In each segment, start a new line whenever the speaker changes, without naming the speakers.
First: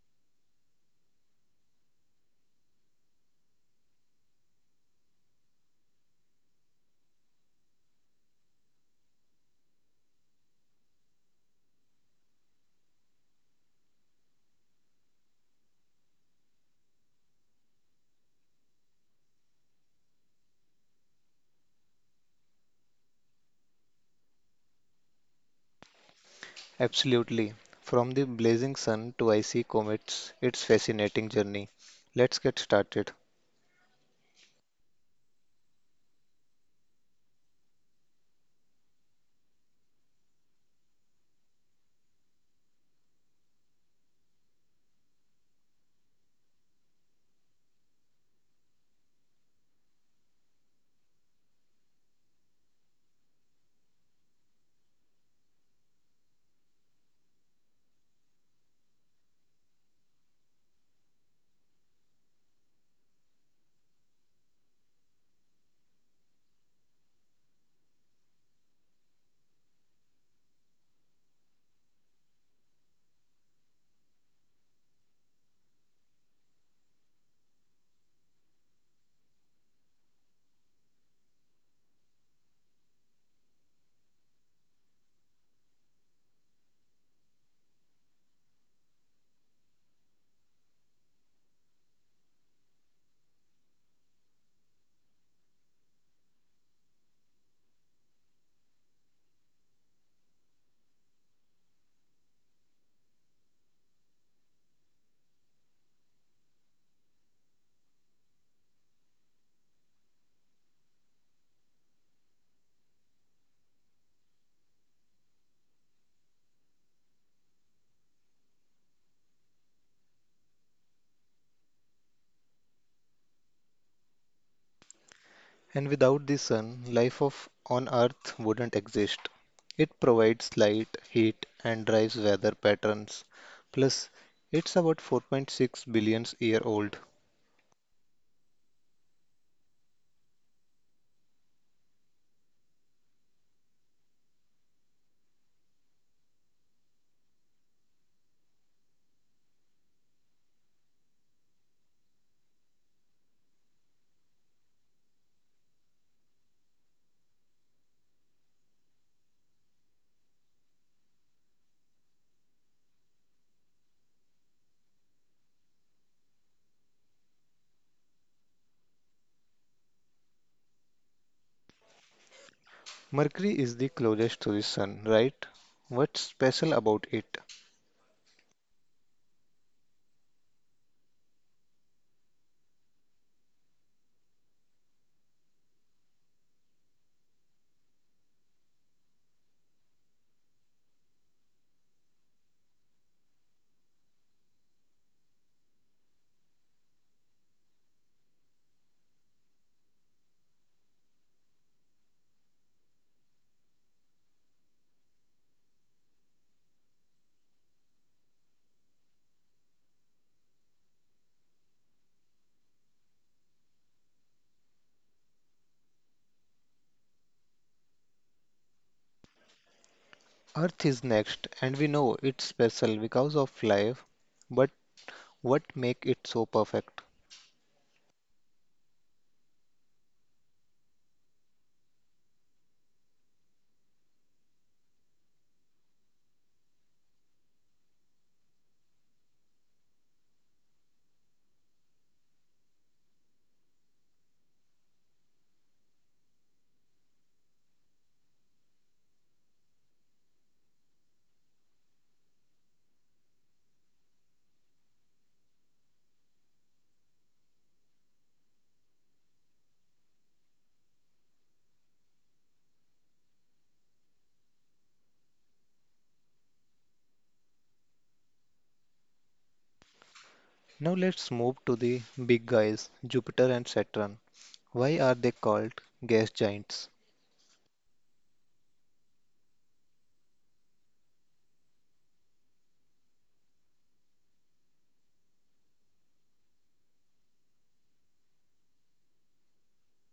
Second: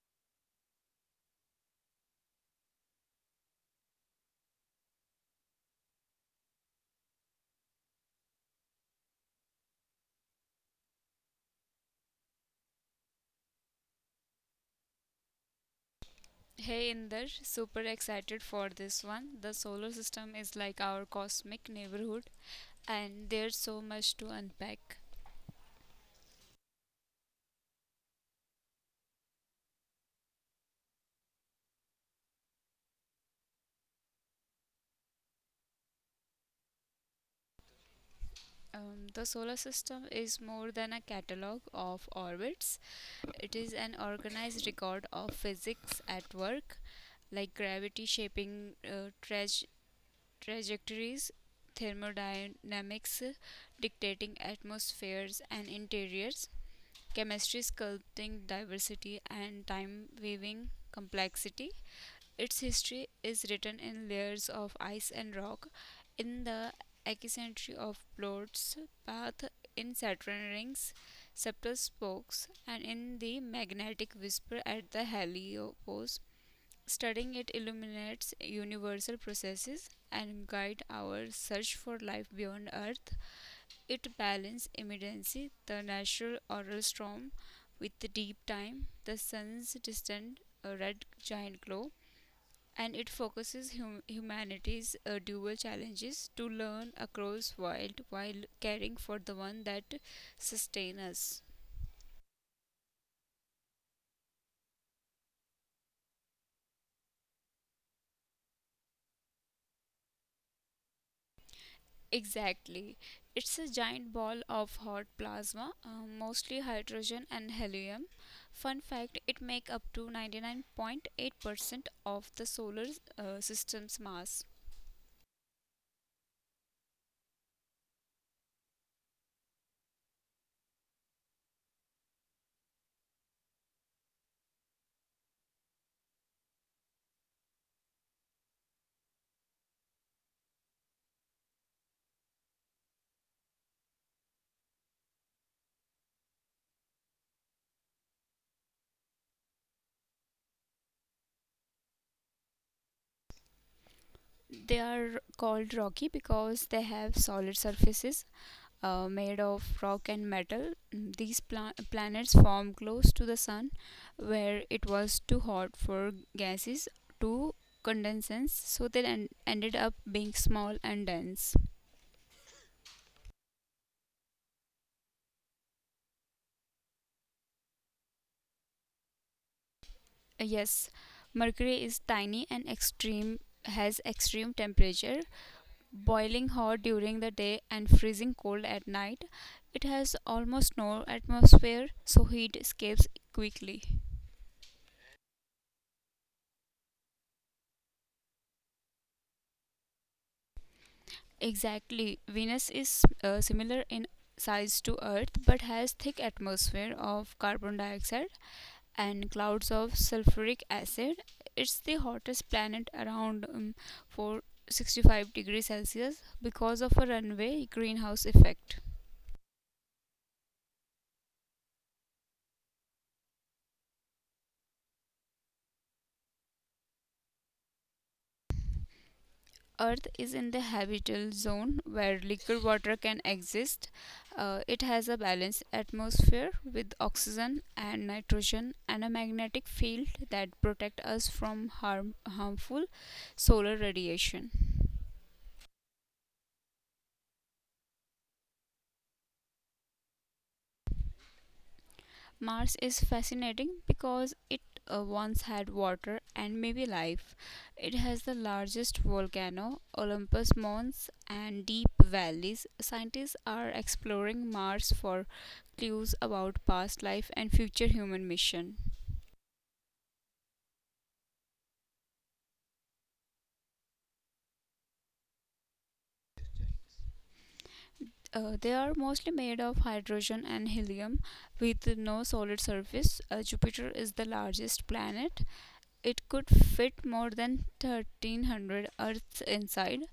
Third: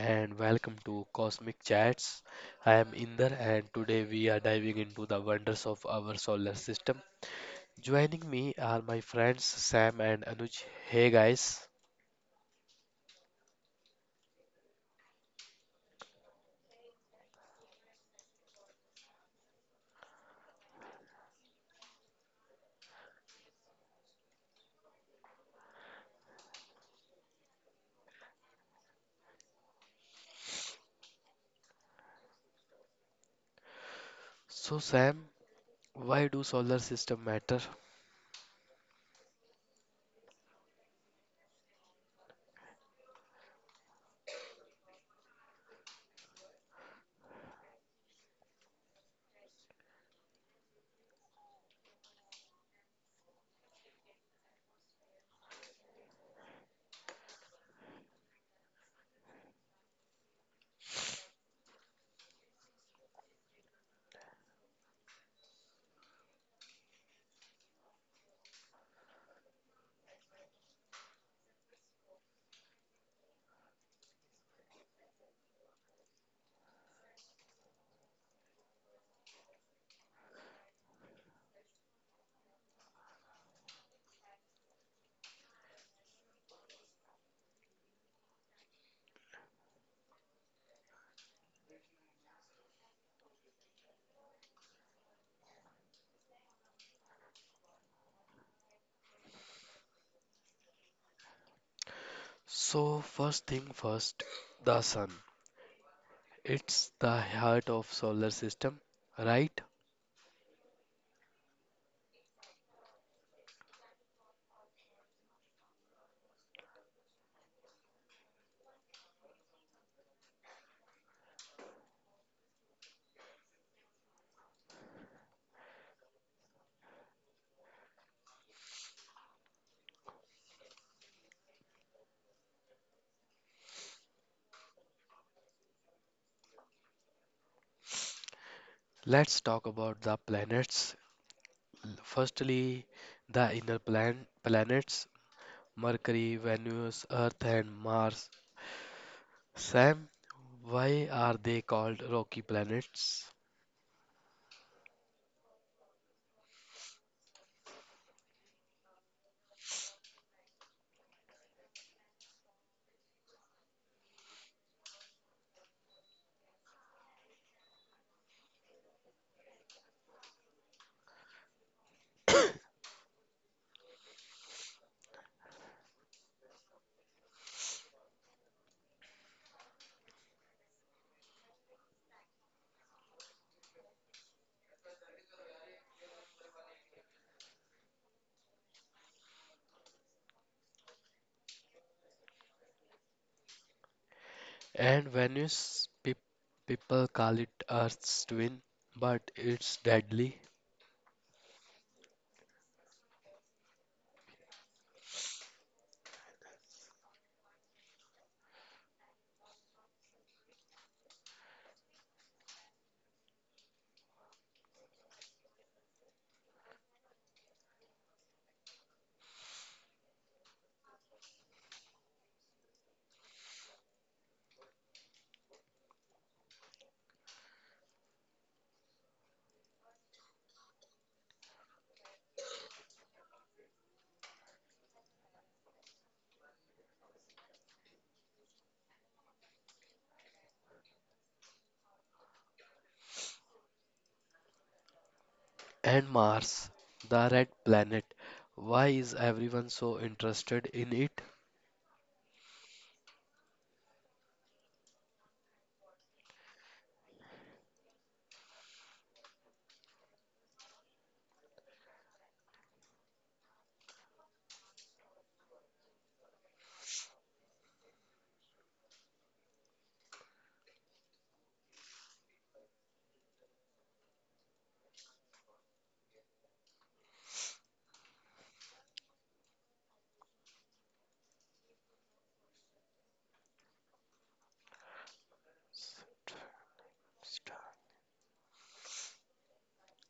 and welcome to Cosmic Chats. I am Inder and today we are diving into the wonders of our solar system. Joining me are my friends Sam and Anuj. Hey guys.
Hey Inder, super excited for this one. The solar system is like our cosmic neighborhood, and there's so much to unpack.
Absolutely. From the blazing sun to icy comets, it's fascinating journey. Let's get started.
So Sam, why do solar system matter?
The solar system is more than a catalog of orbits, it is an organized record of physics at work, like gravity shaping trajectories, thermodynamics dictating atmospheres and interiors. Chemistry sculpting diversity and time weaving complexity. Its history is written in layers of ice and rock, in the eccentricity of Plot's path, in Saturn rings, subtle spokes, and in the magnetic whisper at the heliopause. Studying it illuminates universal processes and guide our search for life beyond Earth. It balances immediacy, the natural aural storm, with the deep time, the sun's distant red giant glow, and it focuses humanity's dual challenges to learn across world while caring for the one that sustain us.
So first thing first, the sun. It's the heart of solar system, right?
Exactly. It's a giant ball of hot plasma, mostly hydrogen and helium. Fun fact, it make up to 99.8% of the solar system's mass.
And without the sun, life of on Earth wouldn't exist. It provides light, heat, and drives weather patterns. Plus, it's about 4.6 billion year old.
Let's talk about the planets. Firstly, the inner planets Mercury, Venus, Earth, and Mars. Sam, why are they called rocky planets?
They are called rocky because they have solid surfaces made of rock and metal. Mm, these planets formed close to the sun where it was too hot for gases to condense, so they ended up being small and dense.
Mercury is the closest to the sun, right? What's special about it?
Yes, Mercury is tiny and extreme has extreme temperature boiling hot during the day and freezing cold at night. It has almost no atmosphere, so heat escapes quickly.
And Venus, people call it Earth's twin, but it's deadly.
Exactly. Venus is similar in size to Earth but has thick atmosphere of carbon dioxide and clouds of sulfuric acid. It's the hottest planet around 465 degrees Celsius because of a runaway greenhouse effect.
Earth is next, and we know it's special because of life, but what make it so perfect?
Earth is in the habitable zone where liquid water can exist. It has a balanced atmosphere with oxygen and nitrogen and a magnetic field that protect us from harmful solar radiation.
And Mars, the red planet. Why is everyone so interested in it?
Mars is fascinating because it once had water and maybe life. It has the largest volcano, Olympus Mons, and deep valleys. Scientists are exploring Mars for clues about past life and future human mission.
Now let's move to the big guys, Jupiter and Saturn. Why are they called gas giants?
They are mostly made of hydrogen and helium with no solid surface. Jupiter is the largest planet. It could fit more than 1300 Earths inside.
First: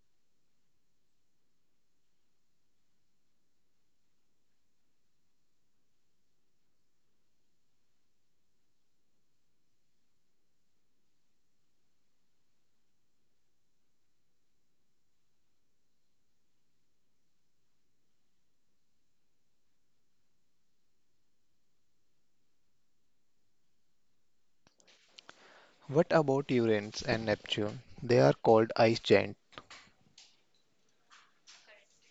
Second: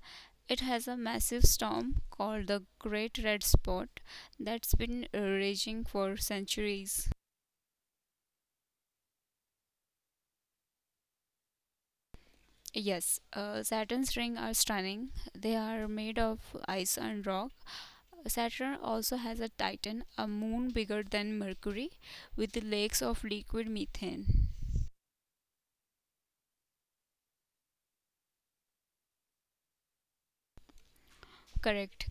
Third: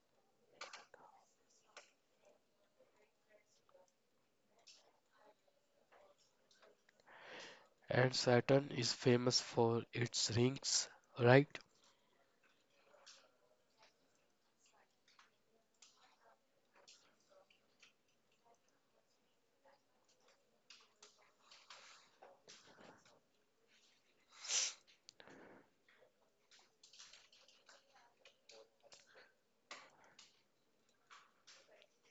It has a massive storm called the Great Red Spot that's been raging for centuries.
And Saturn is famous for its rings, right?
Yes, Saturn's rings are stunning. They are made of ice and rock. Saturn also has a Titan, a moon bigger than Mercury, with lakes of liquid methane.
What about Uranus and Neptune? They are called ice giants.
Correct.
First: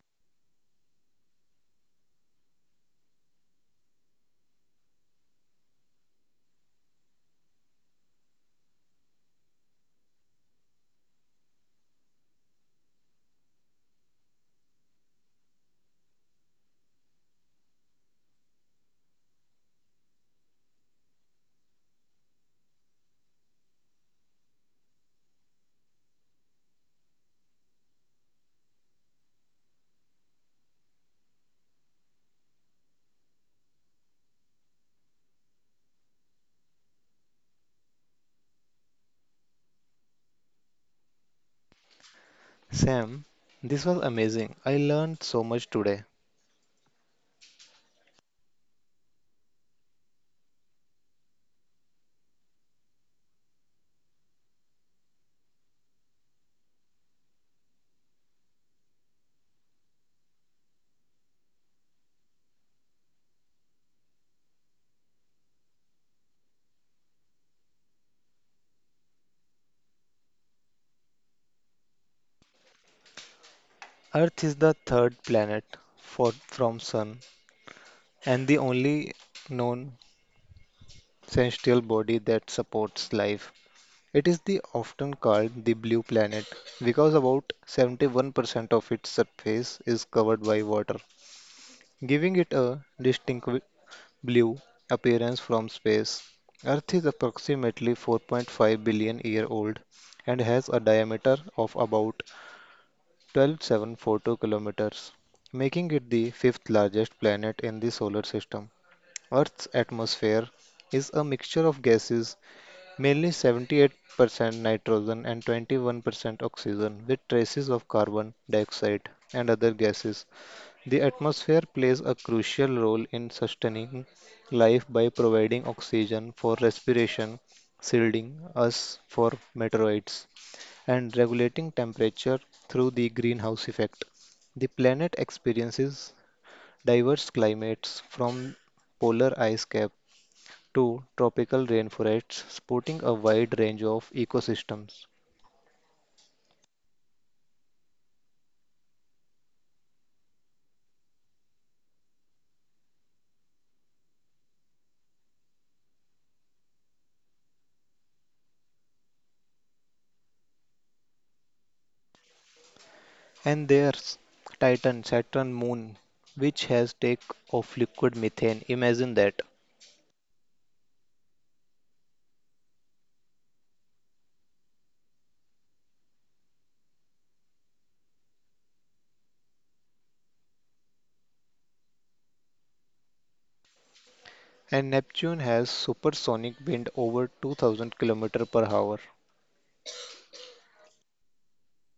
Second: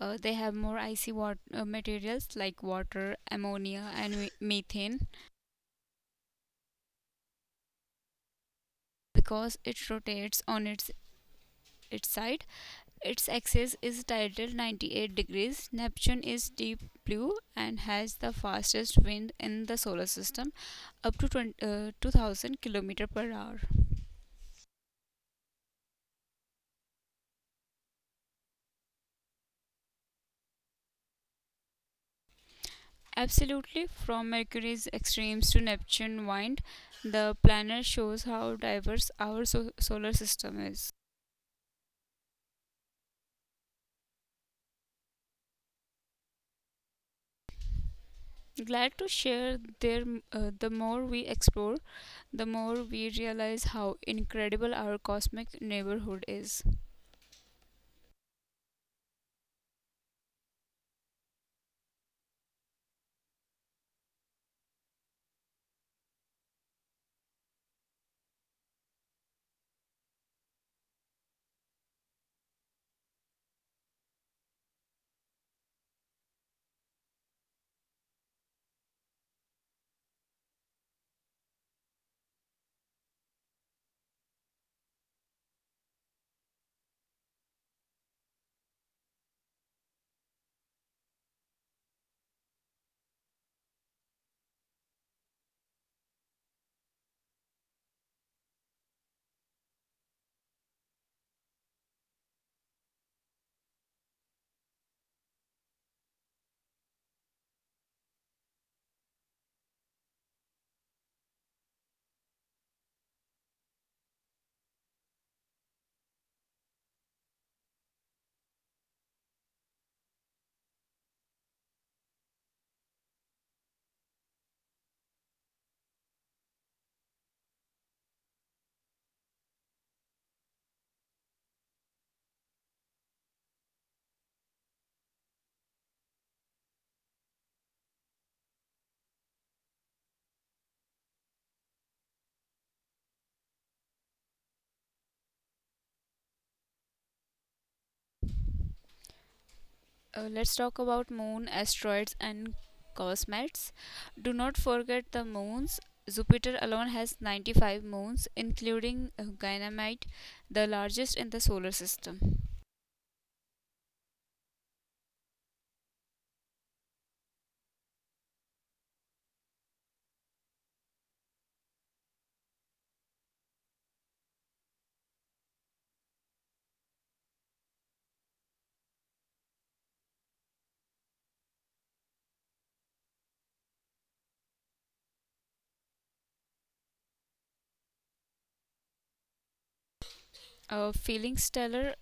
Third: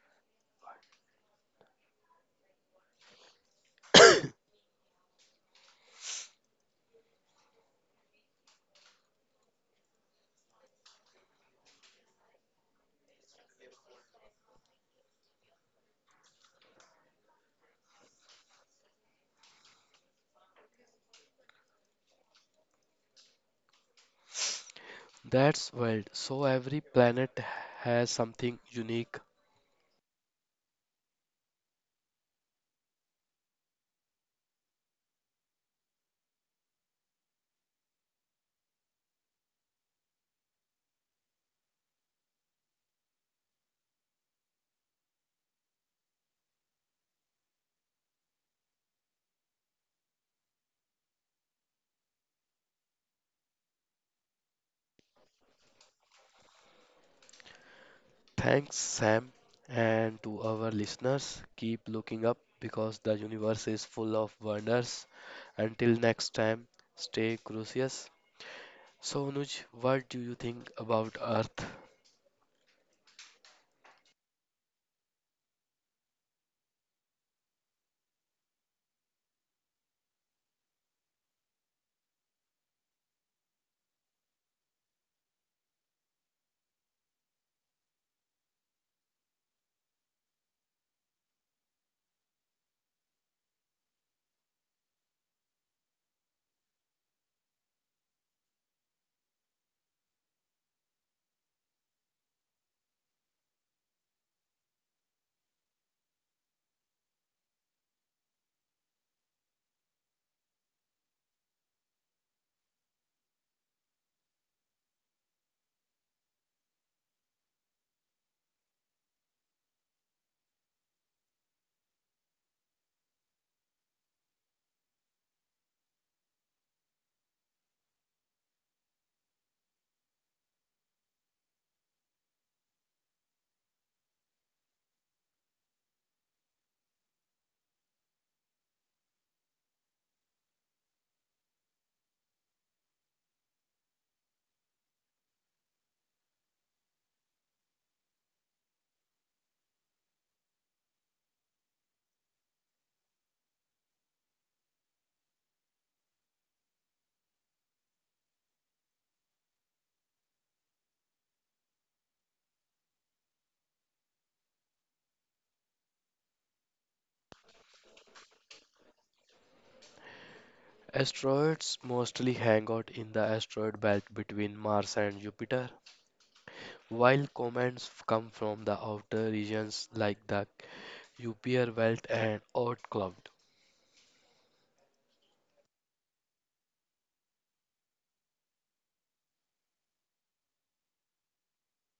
They have more icy materials like water, ammonia, and methane because it rotates on its side. Its axis is titled 98 degrees. Neptune is deep blue and has the fastest wind in the solar system, up to 2,000 km per hour.
That's wild. So every planet has something unique.
Absolutely, from Mercury's extremes to Neptune wind, the planet shows how diverse our solar system is.
Sam, this was amazing. I learned so much today.
Glad to share there. The more we explore, the more we realize how incredible our cosmic neighborhood is.
Thanks, Sam, and to our listeners. Keep looking up because the universe is full of wonders. Until next time, stay curious. So, Anuj, what do you think about Earth?
Earth is the third planet for, from Sun and the only known celestial body that supports life. It is the often called the blue planet because about 71% of its surface is covered by water, giving it a distinct w- blue appearance from space. Earth is approximately 4.5 billion year old and has a diameter of about 12,742 kilometers, making it the fifth largest planet in the solar system. Earth's atmosphere is a mixture of gases, mainly 78% nitrogen and 21% oxygen, with traces of carbon dioxide and other gases. The atmosphere plays a crucial role in sustaining life by providing oxygen for respiration, shielding us for meteorites, and regulating temperature through the greenhouse effect. The planet experiences diverse climates from polar ice cap to tropical rainforests, supporting a wide range of ecosystems.
Let's talk about moon, asteroids, and comets. Do not forget the moons. Jupiter alone has 95 moons, including Ganymede, the largest in the solar system.
And there's Titan, Saturn moon, which has take of liquid methane. Imagine that.
Asteroids mostly hang out in the asteroid belt between Mars and Jupiter, while comets come from the outer regions like the Kuiper belt and Oort cloud.
And Neptune has supersonic wind over 2000 km per hour.
Feeling stellar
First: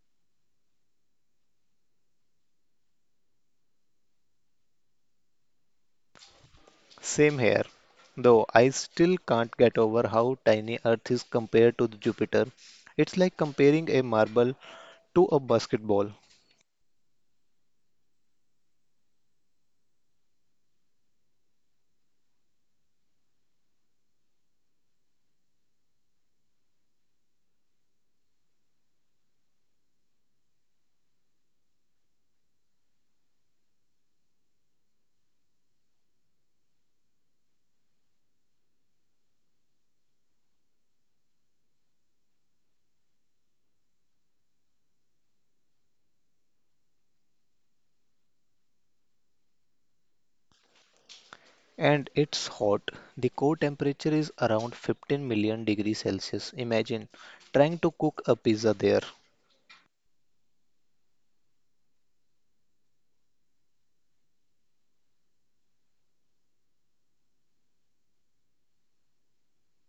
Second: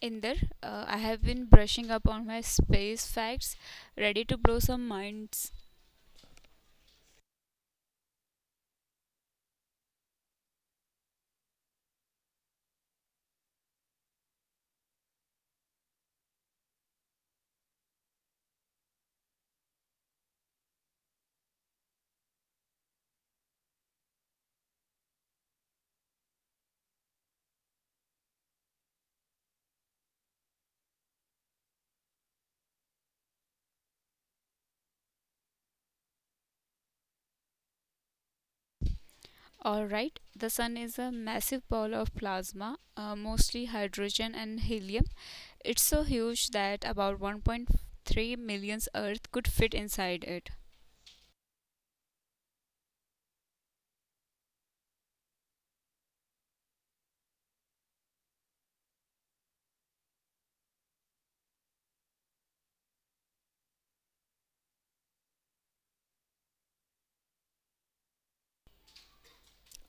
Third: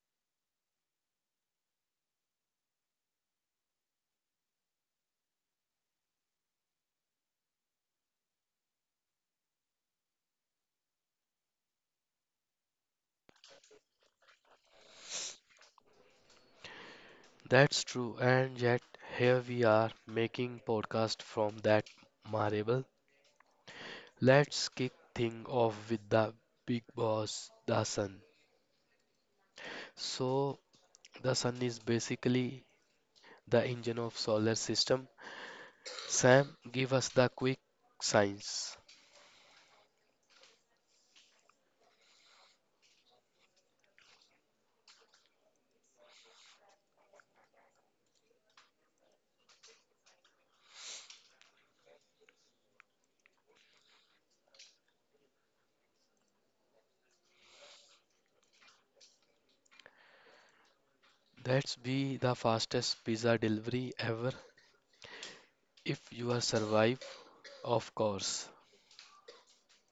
in there, I have been brushing up on my space facts, ready to blow some minds.
Same here, though I still can't get over how tiny Earth is compared to the Jupiter. It's like comparing a marble to a basketball.
That's true, and yet here we are making podcast from that marble. Let's kick things off with the big boss, the sun. So, the sun is basically the engine of solar system. Sam, give us the quick science.
Alright, the sun is a massive ball of plasma, mostly hydrogen and helium. It's so huge that about 1.3 million Earth could fit inside it.
And it's hot. The core temperature is around 15 million degrees Celsius. Imagine trying to cook a pizza there.
That's be the fastest pizza delivery ever if you are survive, of course.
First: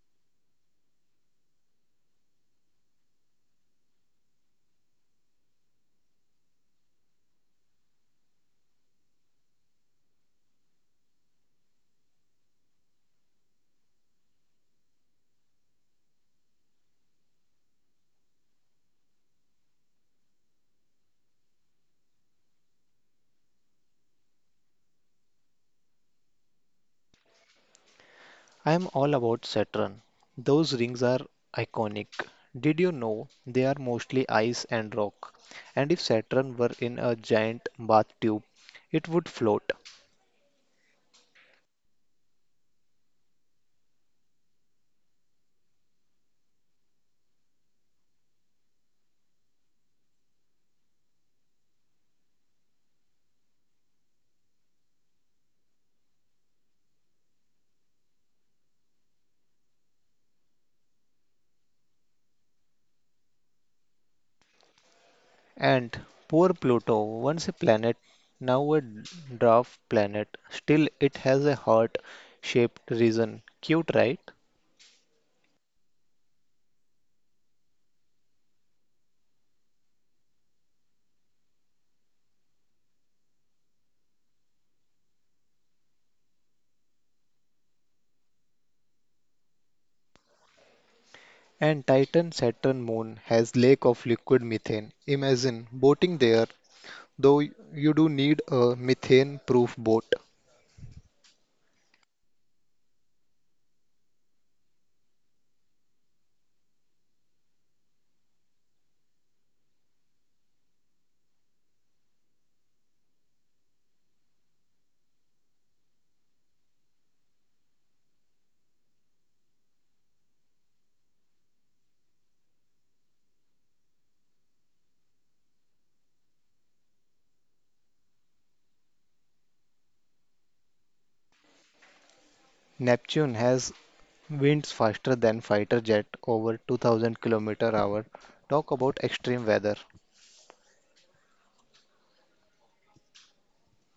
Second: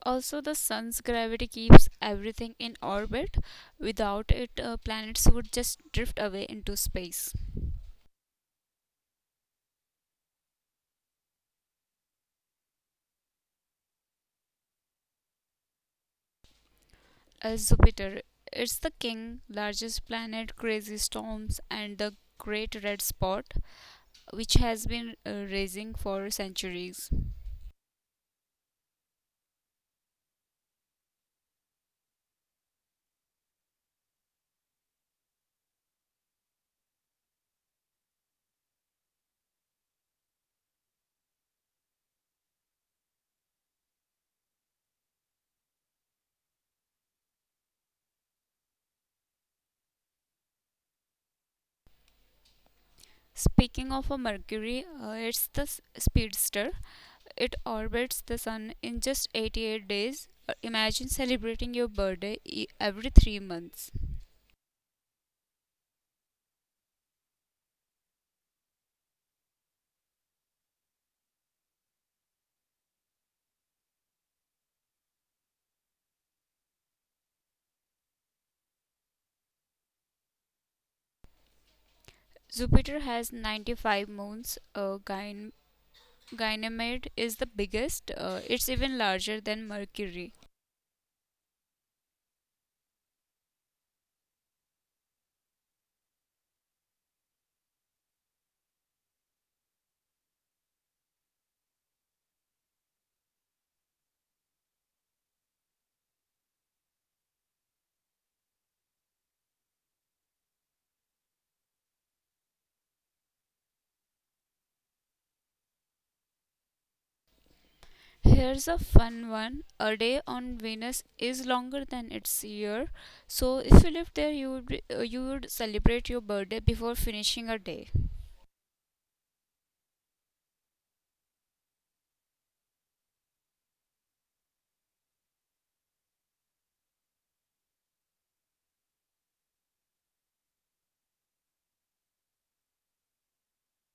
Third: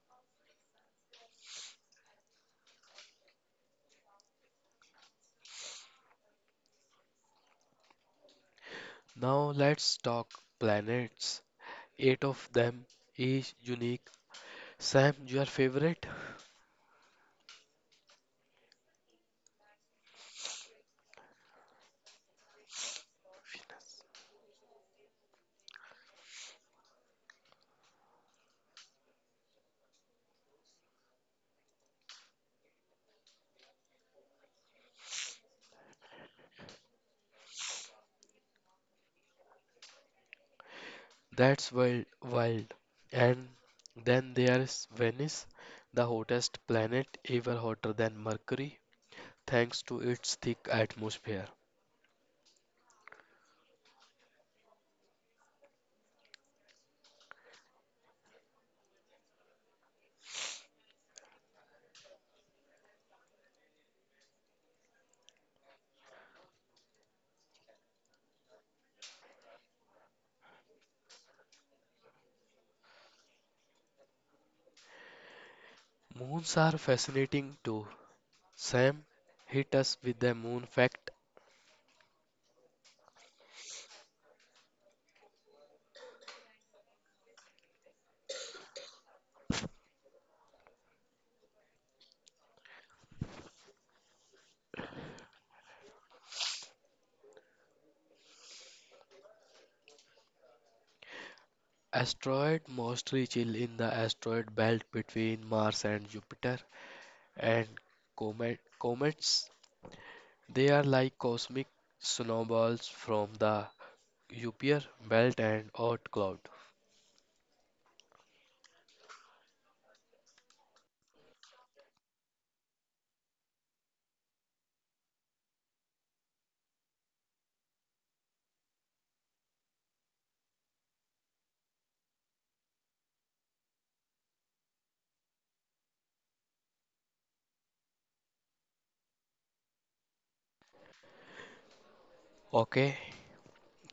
Also, the sun's gravity keeps everything in orbit. Without it, planets would just drift away into space.
Now let's talk planets. Eight of them, each unique. Sam, your favorite?
As Jupiter, it's the king, largest planet, crazy storms, and the great red spot, which has been racing for centuries.
I'm all about Saturn. Those rings are iconic. Did you know they are mostly ice and rock? And if Saturn were in a giant bathtub, it would float.
That's wild. And then there's Venice, the hottest planet, ever hotter than Mercury, thanks to its thick atmosphere.
Speaking of a Mercury, it's the speedster, it orbits the sun in just 88 days. Imagine celebrating your birthday every 3 months.
And poor Pluto, once a planet, now a dwarf planet, still it has a heart-shaped region. Cute, right?
Moons are fascinating too. Sam, hit us with the moon fact.
Jupiter has 95 moons. Ganymede is the biggest. It's even larger than Mercury.
And Titan Saturn moon has lake of liquid methane. Imagine boating there, though you do need a methane-proof boat.
Asteroid mostly chill in the asteroid belt between Mars and Jupiter, and comets, they are like cosmic snowballs from the Kuiper belt and Oort cloud.
Here's a fun one. A day on Venus is longer than its year. So if you lived there, you would celebrate your birthday before finishing a day.
Neptune has winds faster than fighter jet over 2000 km hour. Talk about extreme weather.
Okay,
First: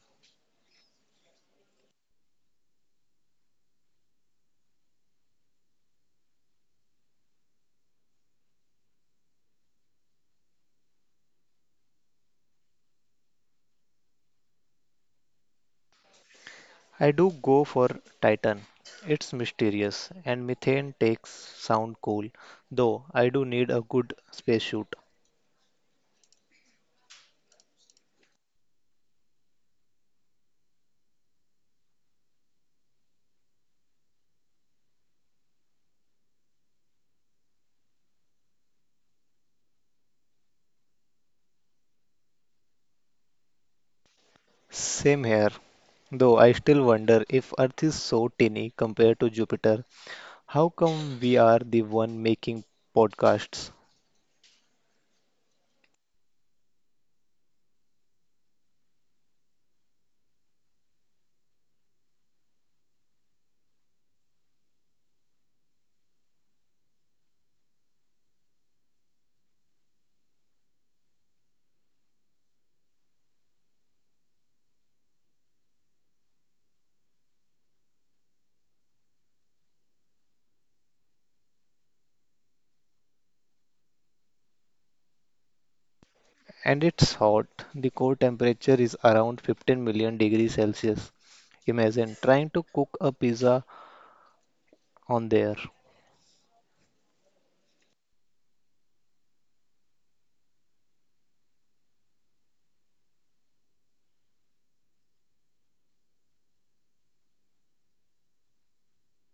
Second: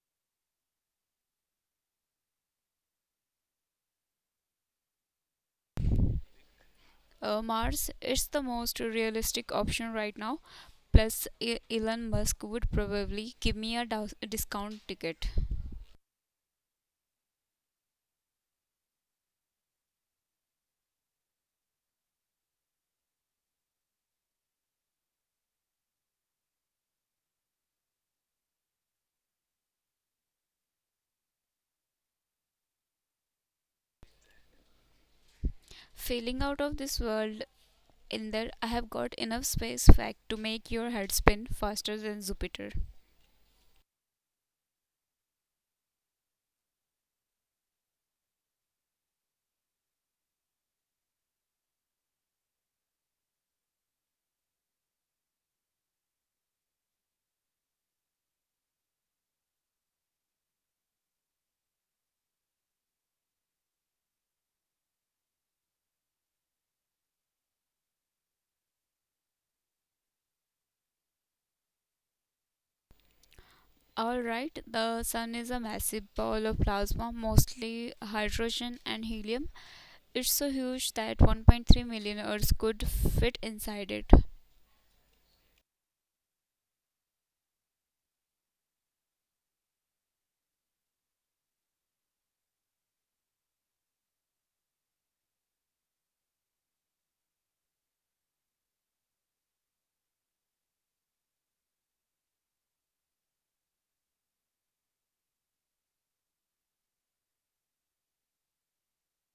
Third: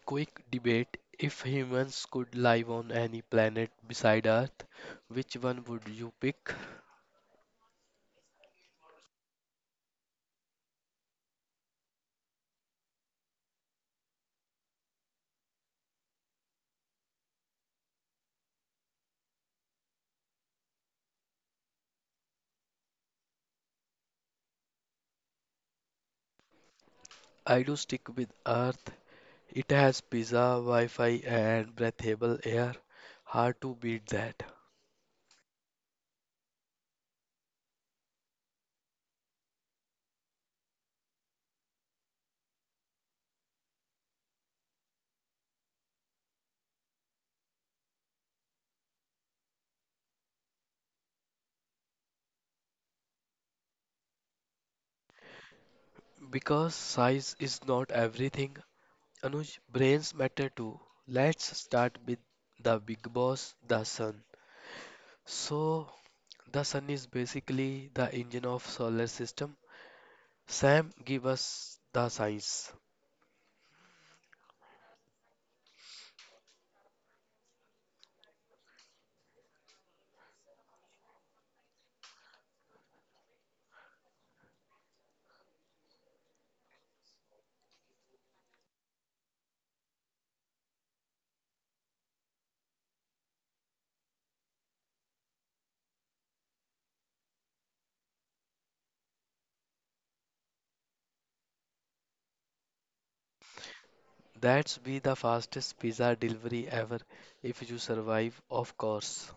quick debate, if humans could live on any planet beside Earth, which one would you pick?
Mars is the most realistic option right now. Plus, Elon Musk would probably give me a discount ticket.
I do go for Titan. It's mysterious and methane takes sound cool, though I do need a good spacesuit.
I do stick with Earth. It has pizza, Wi Fi, and breathable air. Hard to beat that.
Failing out of this world in there, I have got enough space fact to make your head spin faster than Jupiter.
Same here. Though I still wonder if Earth is so tiny compared to Jupiter, how come we are the one making podcasts?
Because size is not everything, Anuj, brains matter too. Let's start with the big boss, the sun. So, the sun is basically the engine of solar system. Sam, give us the science.
Alright, the sun is a massive ball of plasma, mostly hydrogen and helium. It's so huge that 1.3 million Earths could fit inside it.
And it's hot. The core temperature is around 15 million degrees Celsius. Imagine trying to cook a pizza on there.
That's be the fastest pizza delivery ever if you survive, of course.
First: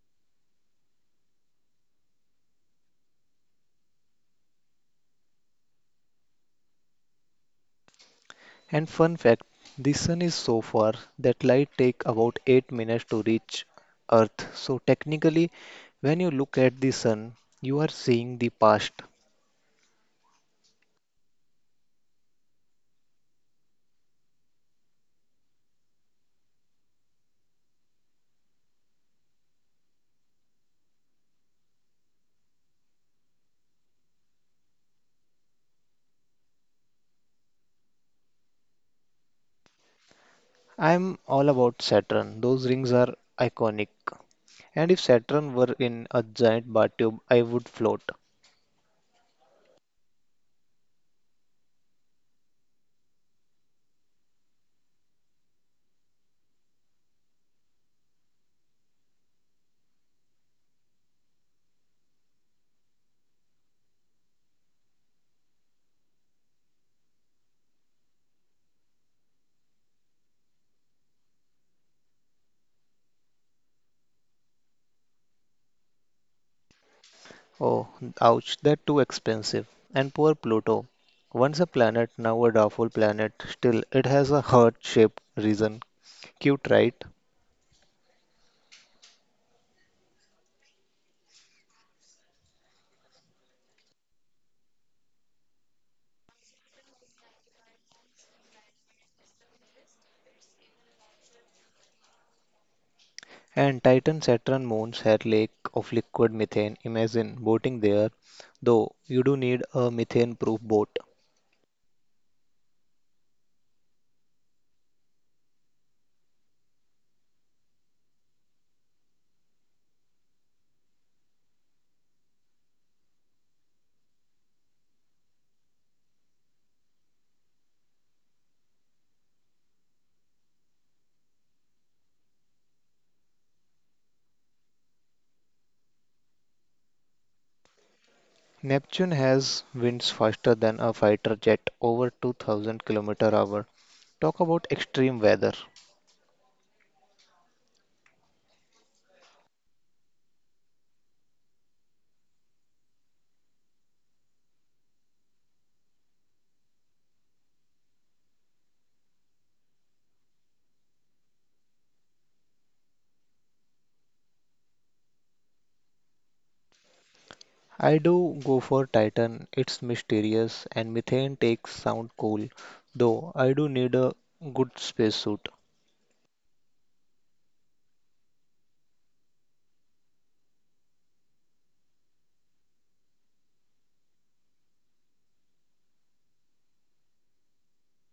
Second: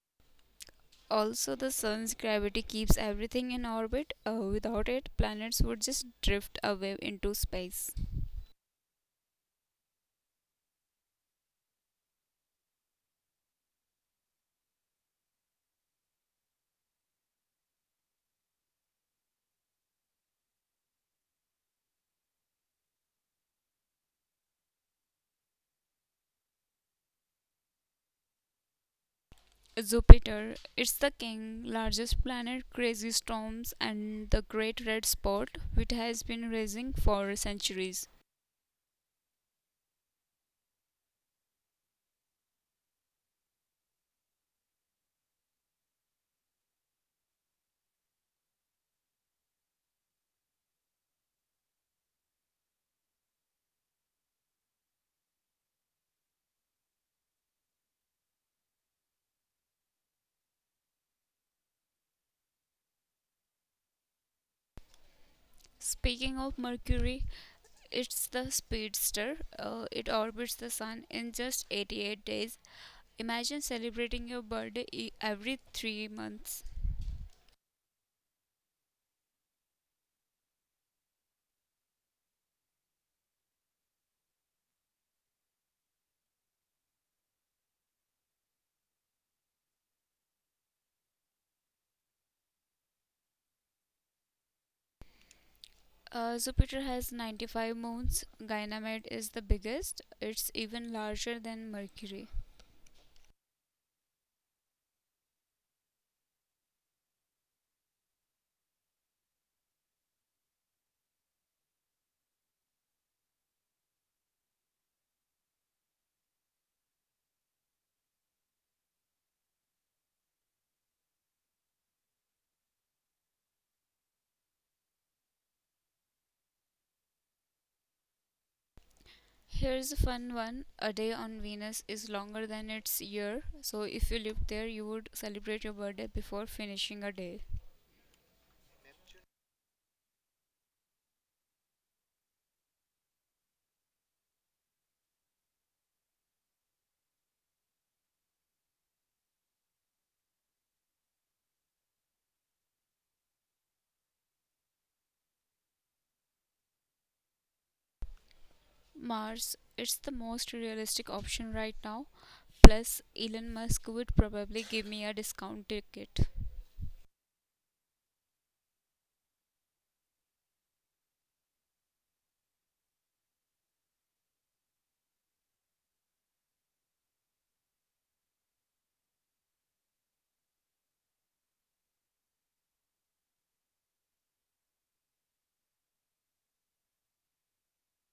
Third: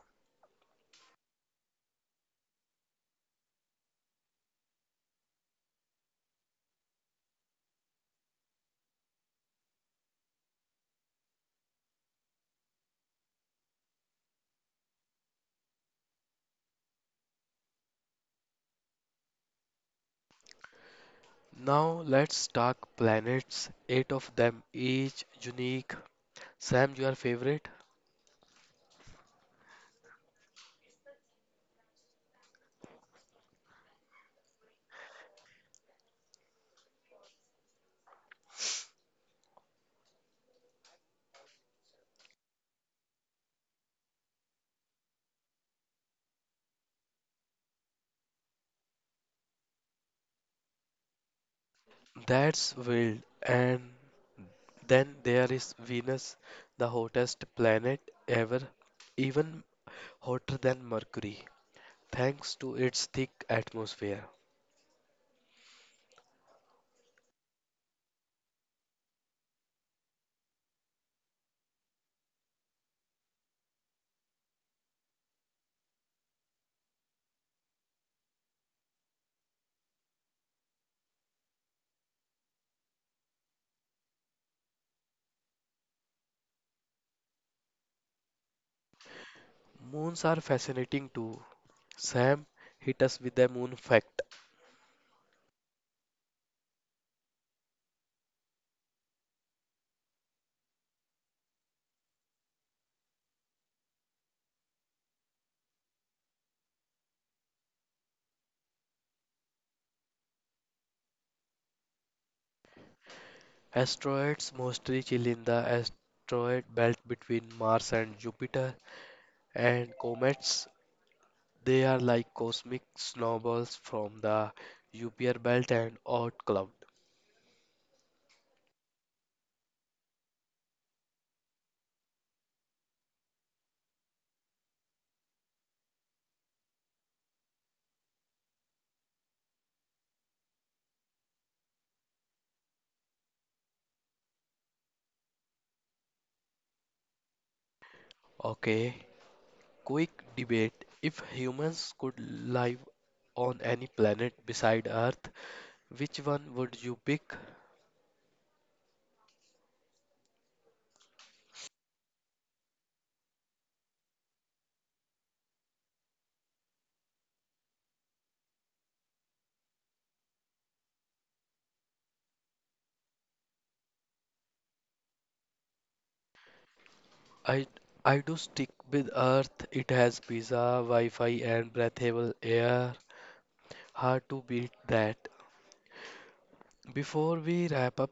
Also, the sun's gravity keeps everything in orbit. Without it, planets would just drift away into space.
And fun fact, the sun is so far that light take about 8 minutes to reach Earth. So technically, when you look at the sun, you are seeing the past.
Now let's talk planets. Eight of them, each unique. Sam, your favorite?
Jupiter. It's the king, largest planet, crazy storms, and the great red spot, which has been racing for centuries.
I'm all about Saturn. Those rings are iconic. And if Saturn were in a giant bathtub, I would float.
That's wild. And then there is Venus, the hottest planet ever, even hotter than Mercury, thanks to its thick atmosphere.
Speaking of Mercury, it's the speedster. It orbits the sun in just 88 days. Imagine celebrating your birthday every 3 months.
Oh, ouch, they're too expensive. And poor Pluto. Once a planet, now a doubtful planet. Still, it has a heart-shaped reason. Cute, right?
Moons are fascinating too. Sam, hit us with a moon fact.
Jupiter has 95 moons. Ganymede is the biggest. It's even larger than Mercury.
And Titan, Saturn, moons had lake of liquid methane. Imagine boating there, though you do need a methane-proof boat.
Asteroids mostly chill in the asteroid belt between Mars and Jupiter, and comets, they are like cosmic snowballs from the Jupiter belt and Oort cloud.
Here's a fun one. A day on Venus is longer than its year, so if you lived there, you would celebrate your birthday before finishing a day.
Neptune has winds faster than a fighter jet, over 2000 km hour. Talk about extreme weather.
Okay, quick debate. If humans could live on any planet beside Earth, which one would you pick?
Mars, it's the most realistic option right now. Plus, Elon Musk would probably give me a discount ticket.
I do go for Titan. It's mysterious and methane takes sound cool, though I do need a good spacesuit.
I I do stick with Earth. It has pizza, Wi-Fi, and breathable air. Hard to beat that. Before we wrap up,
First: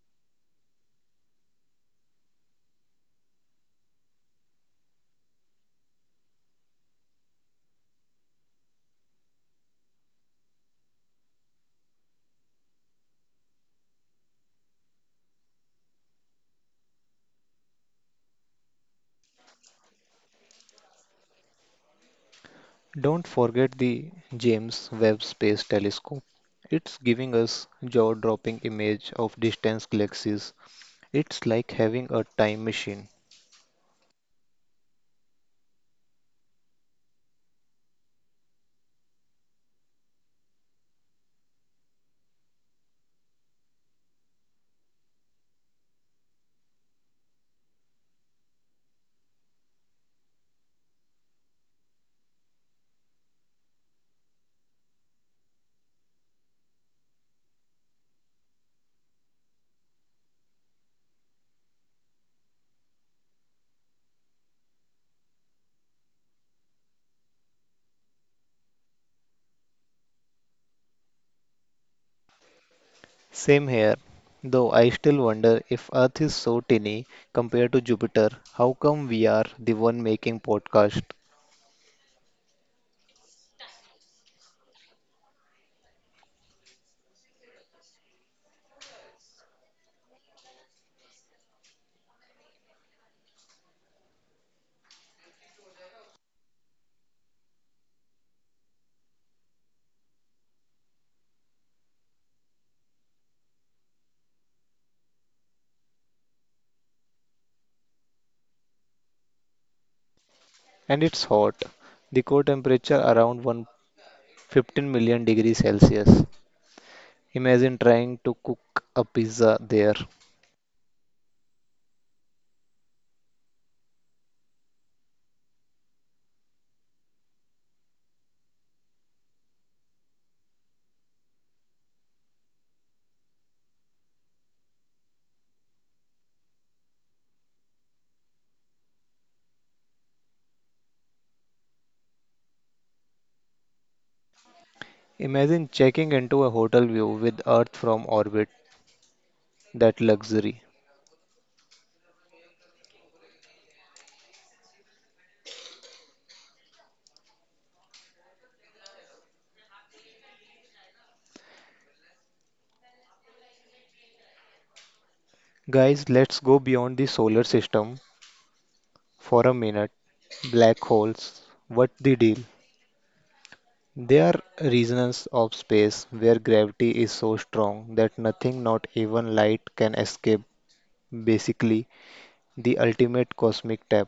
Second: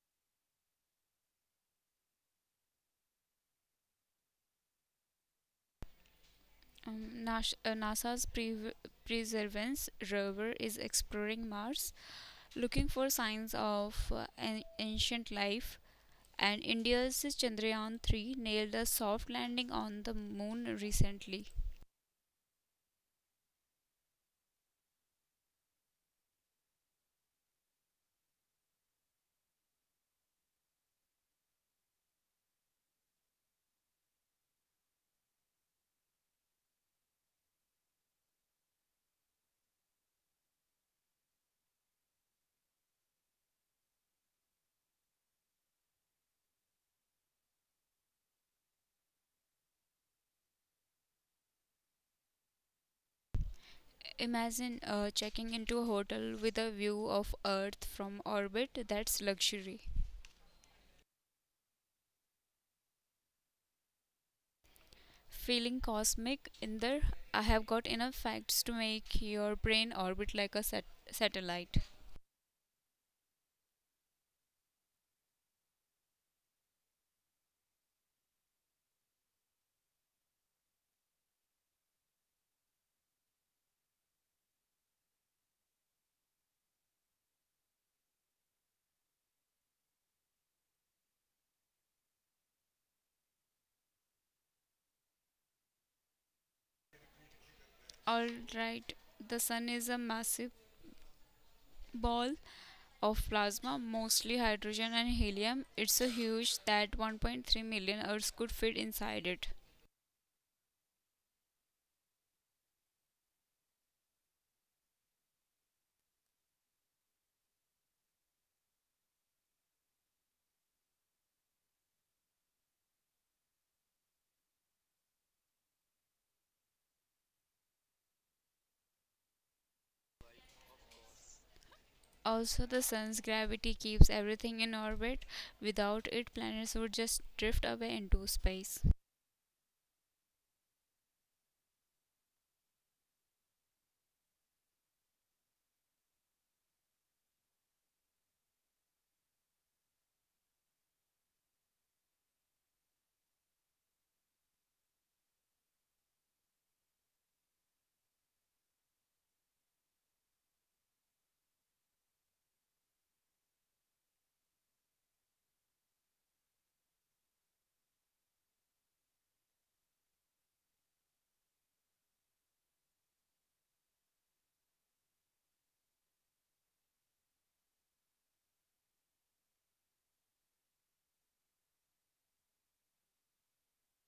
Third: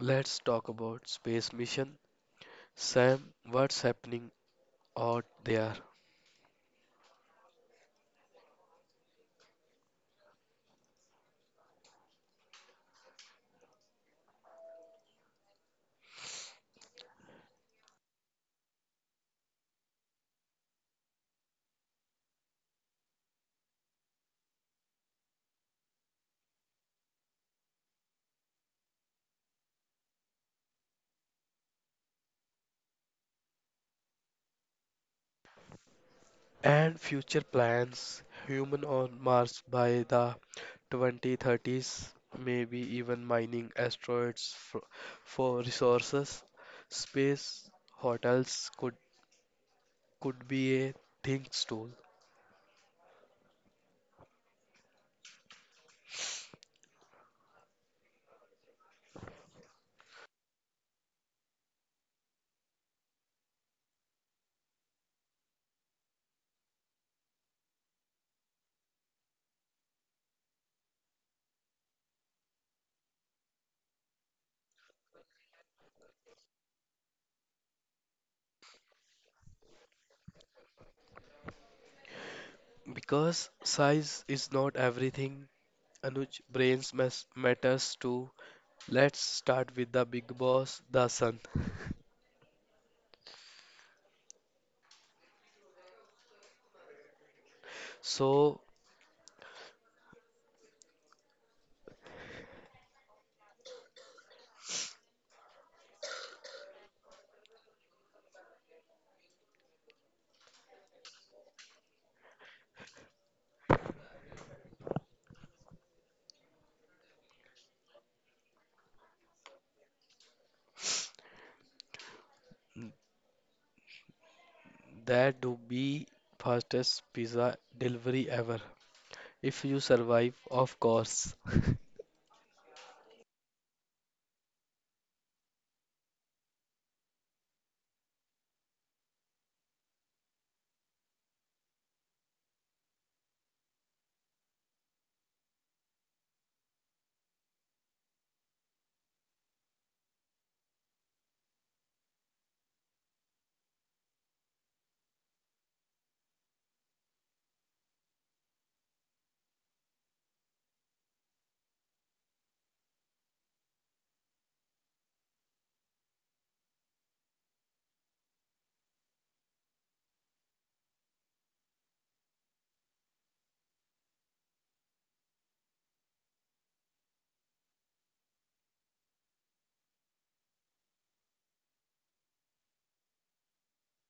let's talk about space mission. Sam, what's happening out there?
NASA's Perseverance rover is exploring Mars, looking for signs of an ancient life. And India's Chandrayaan 3 nailed a soft landing on the moon recently.
Don't forget the James Webb Space Telescope. It's giving us jaw-dropping image of distant galaxies. It's like having a time machine.
And future plans, human on Mars by the 2030s, maybe even mining asteroids for resources. Space hotels could be a thing too.
Imagine checking into a hotel with a view of Earth from orbit. That's luxury. Feeling cosmic in there, I have got enough facts to make your brain orbit like a satellite.
Same here, though I still wonder if Earth is so tiny compared to Jupiter, how come we are the one making podcast?
Because size is not everything, Anuj, matters too. Let's start with the big boss, the sun. So,
Alright, the sun is a massive ball of plasma, mostly hydrogen and helium. It's so huge that 1.3 million Earths could fit inside it.
And it's hot. The core temperature around one. 15 million degrees Celsius. Imagine trying to cook a pizza there.
That do be fastest pizza delivery ever. If you survive, of course.
Also, the sun's gravity keeps everything in orbit. Without it, planets would just drift away into space.
Imagine checking into a hotel view with Earth from orbit. That luxury. Guys, let's go beyond the solar system for a minute. Black holes. What the deal? They are regions of space where gravity is so strong that nothing, not even light, can escape. Basically, the ultimate cosmic tap.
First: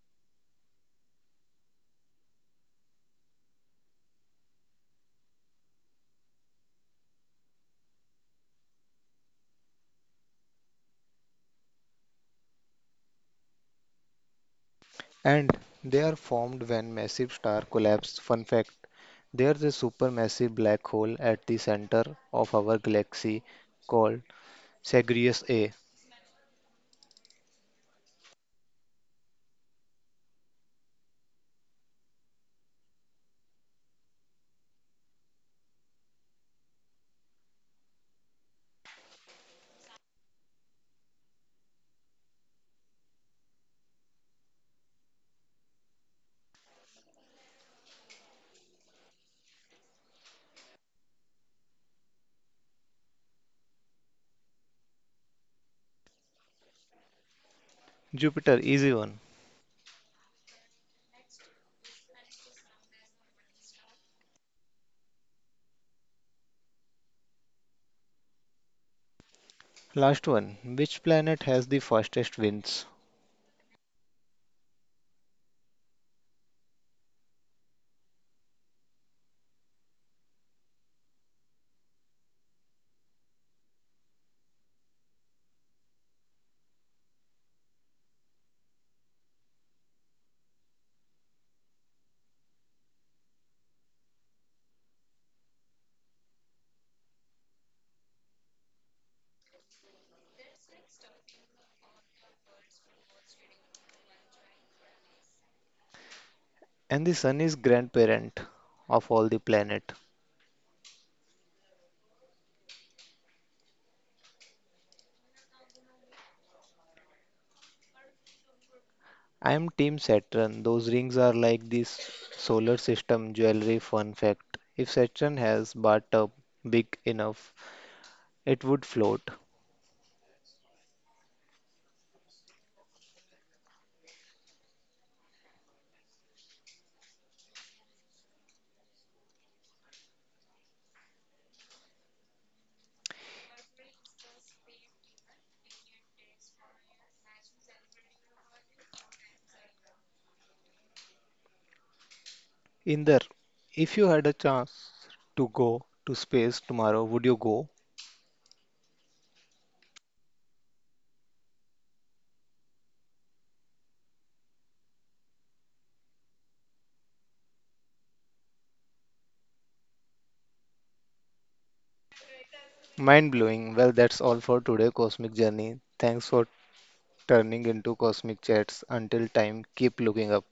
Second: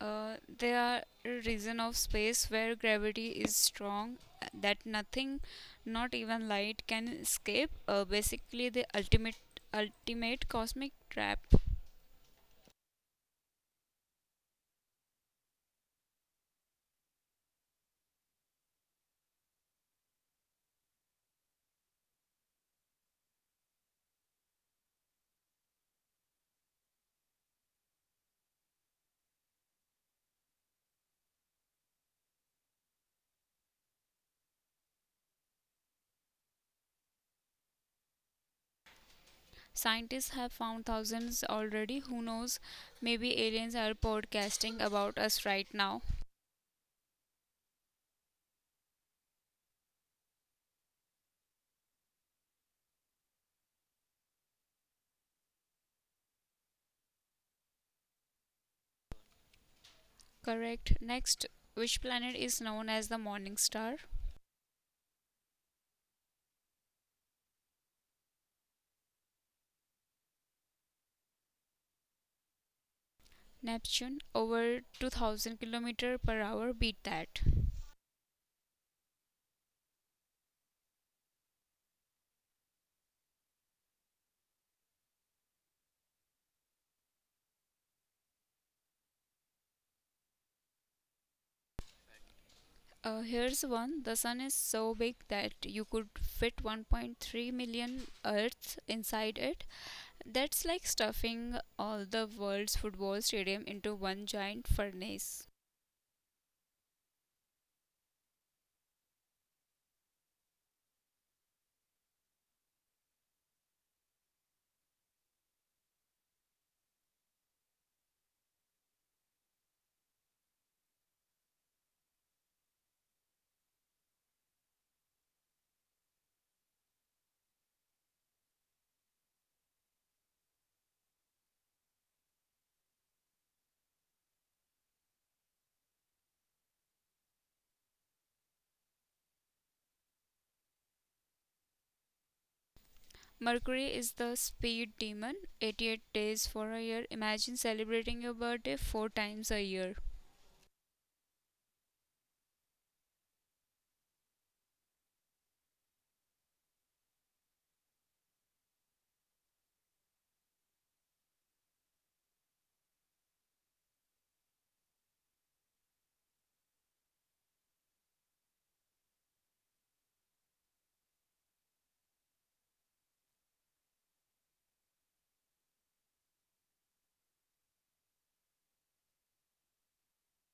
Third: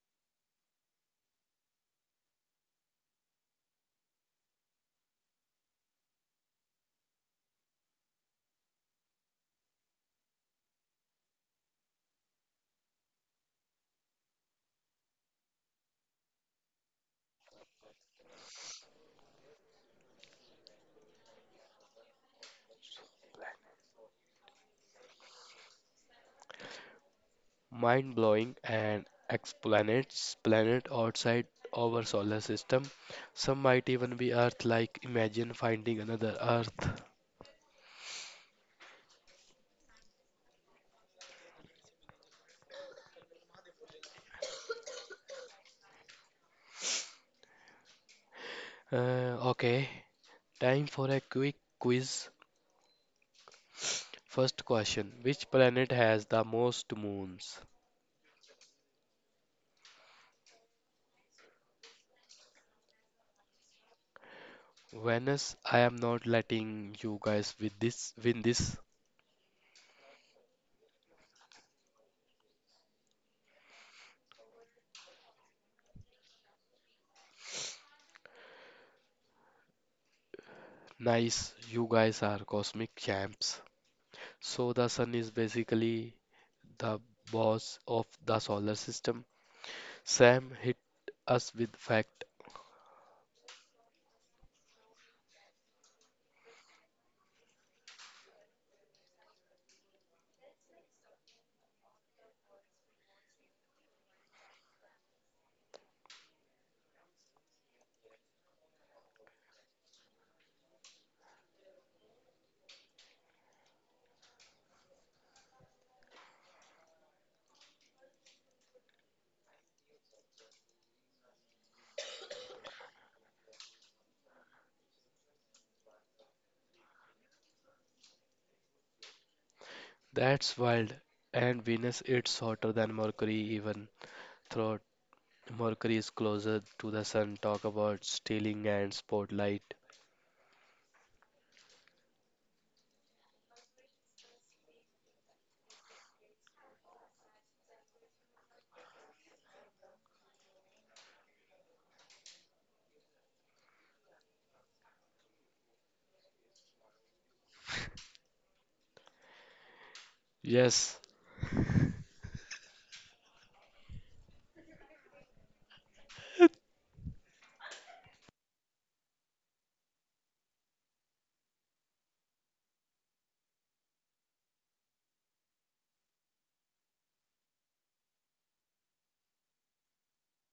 They are a region of space where gravity is strong that nothing, not even light, can escape. Basically, the ultimate cosmic trap.
And they are formed when massive star collapse. Fun fact, there's a supermassive black hole at the center of our galaxy called Sagittarius A.
Mind blowing, and exoplanets, planet outside our solar system. Some might even be Earth like. Imagine finding another Earth.
Scientists have found thousands already. Who knows? Maybe aliens are podcasting about us right now.
Okay, time for a quick quiz. First question, which planet has the most moons?
Jupiter, easy one.
Correct. Next, which planet is known as the morning star?
Venus, I am not letting you guys with this win this.
Last one. Which planet has the fastest winds?
Neptune, over 2,000 kilometer per hour. Beat that.
Nice, you guys are cosmic champs. So the sun is basically the boss of the solar system. Sam hit us with fact.
Here's one. The sun is so big that you could fit 1.3 million Earths inside it. That's like stuffing all the world's football stadium into one giant furnace.
And the sun is grandparent of all the planet. I am Team Saturn. Those rings are like this solar system jewelry. Fun fact: if Saturn has bathtub big enough, it would float.
That's wild. And Venus, it's hotter than Mercury even though Mercury is closer to the sun. Talk about stealing and spotlight.
Mercury is the speed demon. 88 days for a year. Imagine celebrating your birthday 4 times a year.
Inder, if you had a chance to go to space tomorrow, would you go?
Yes,
Mind blowing. Well, that's all for today, Cosmic Journey. Thanks for turning into Cosmic Chats. Until time, keep looking up.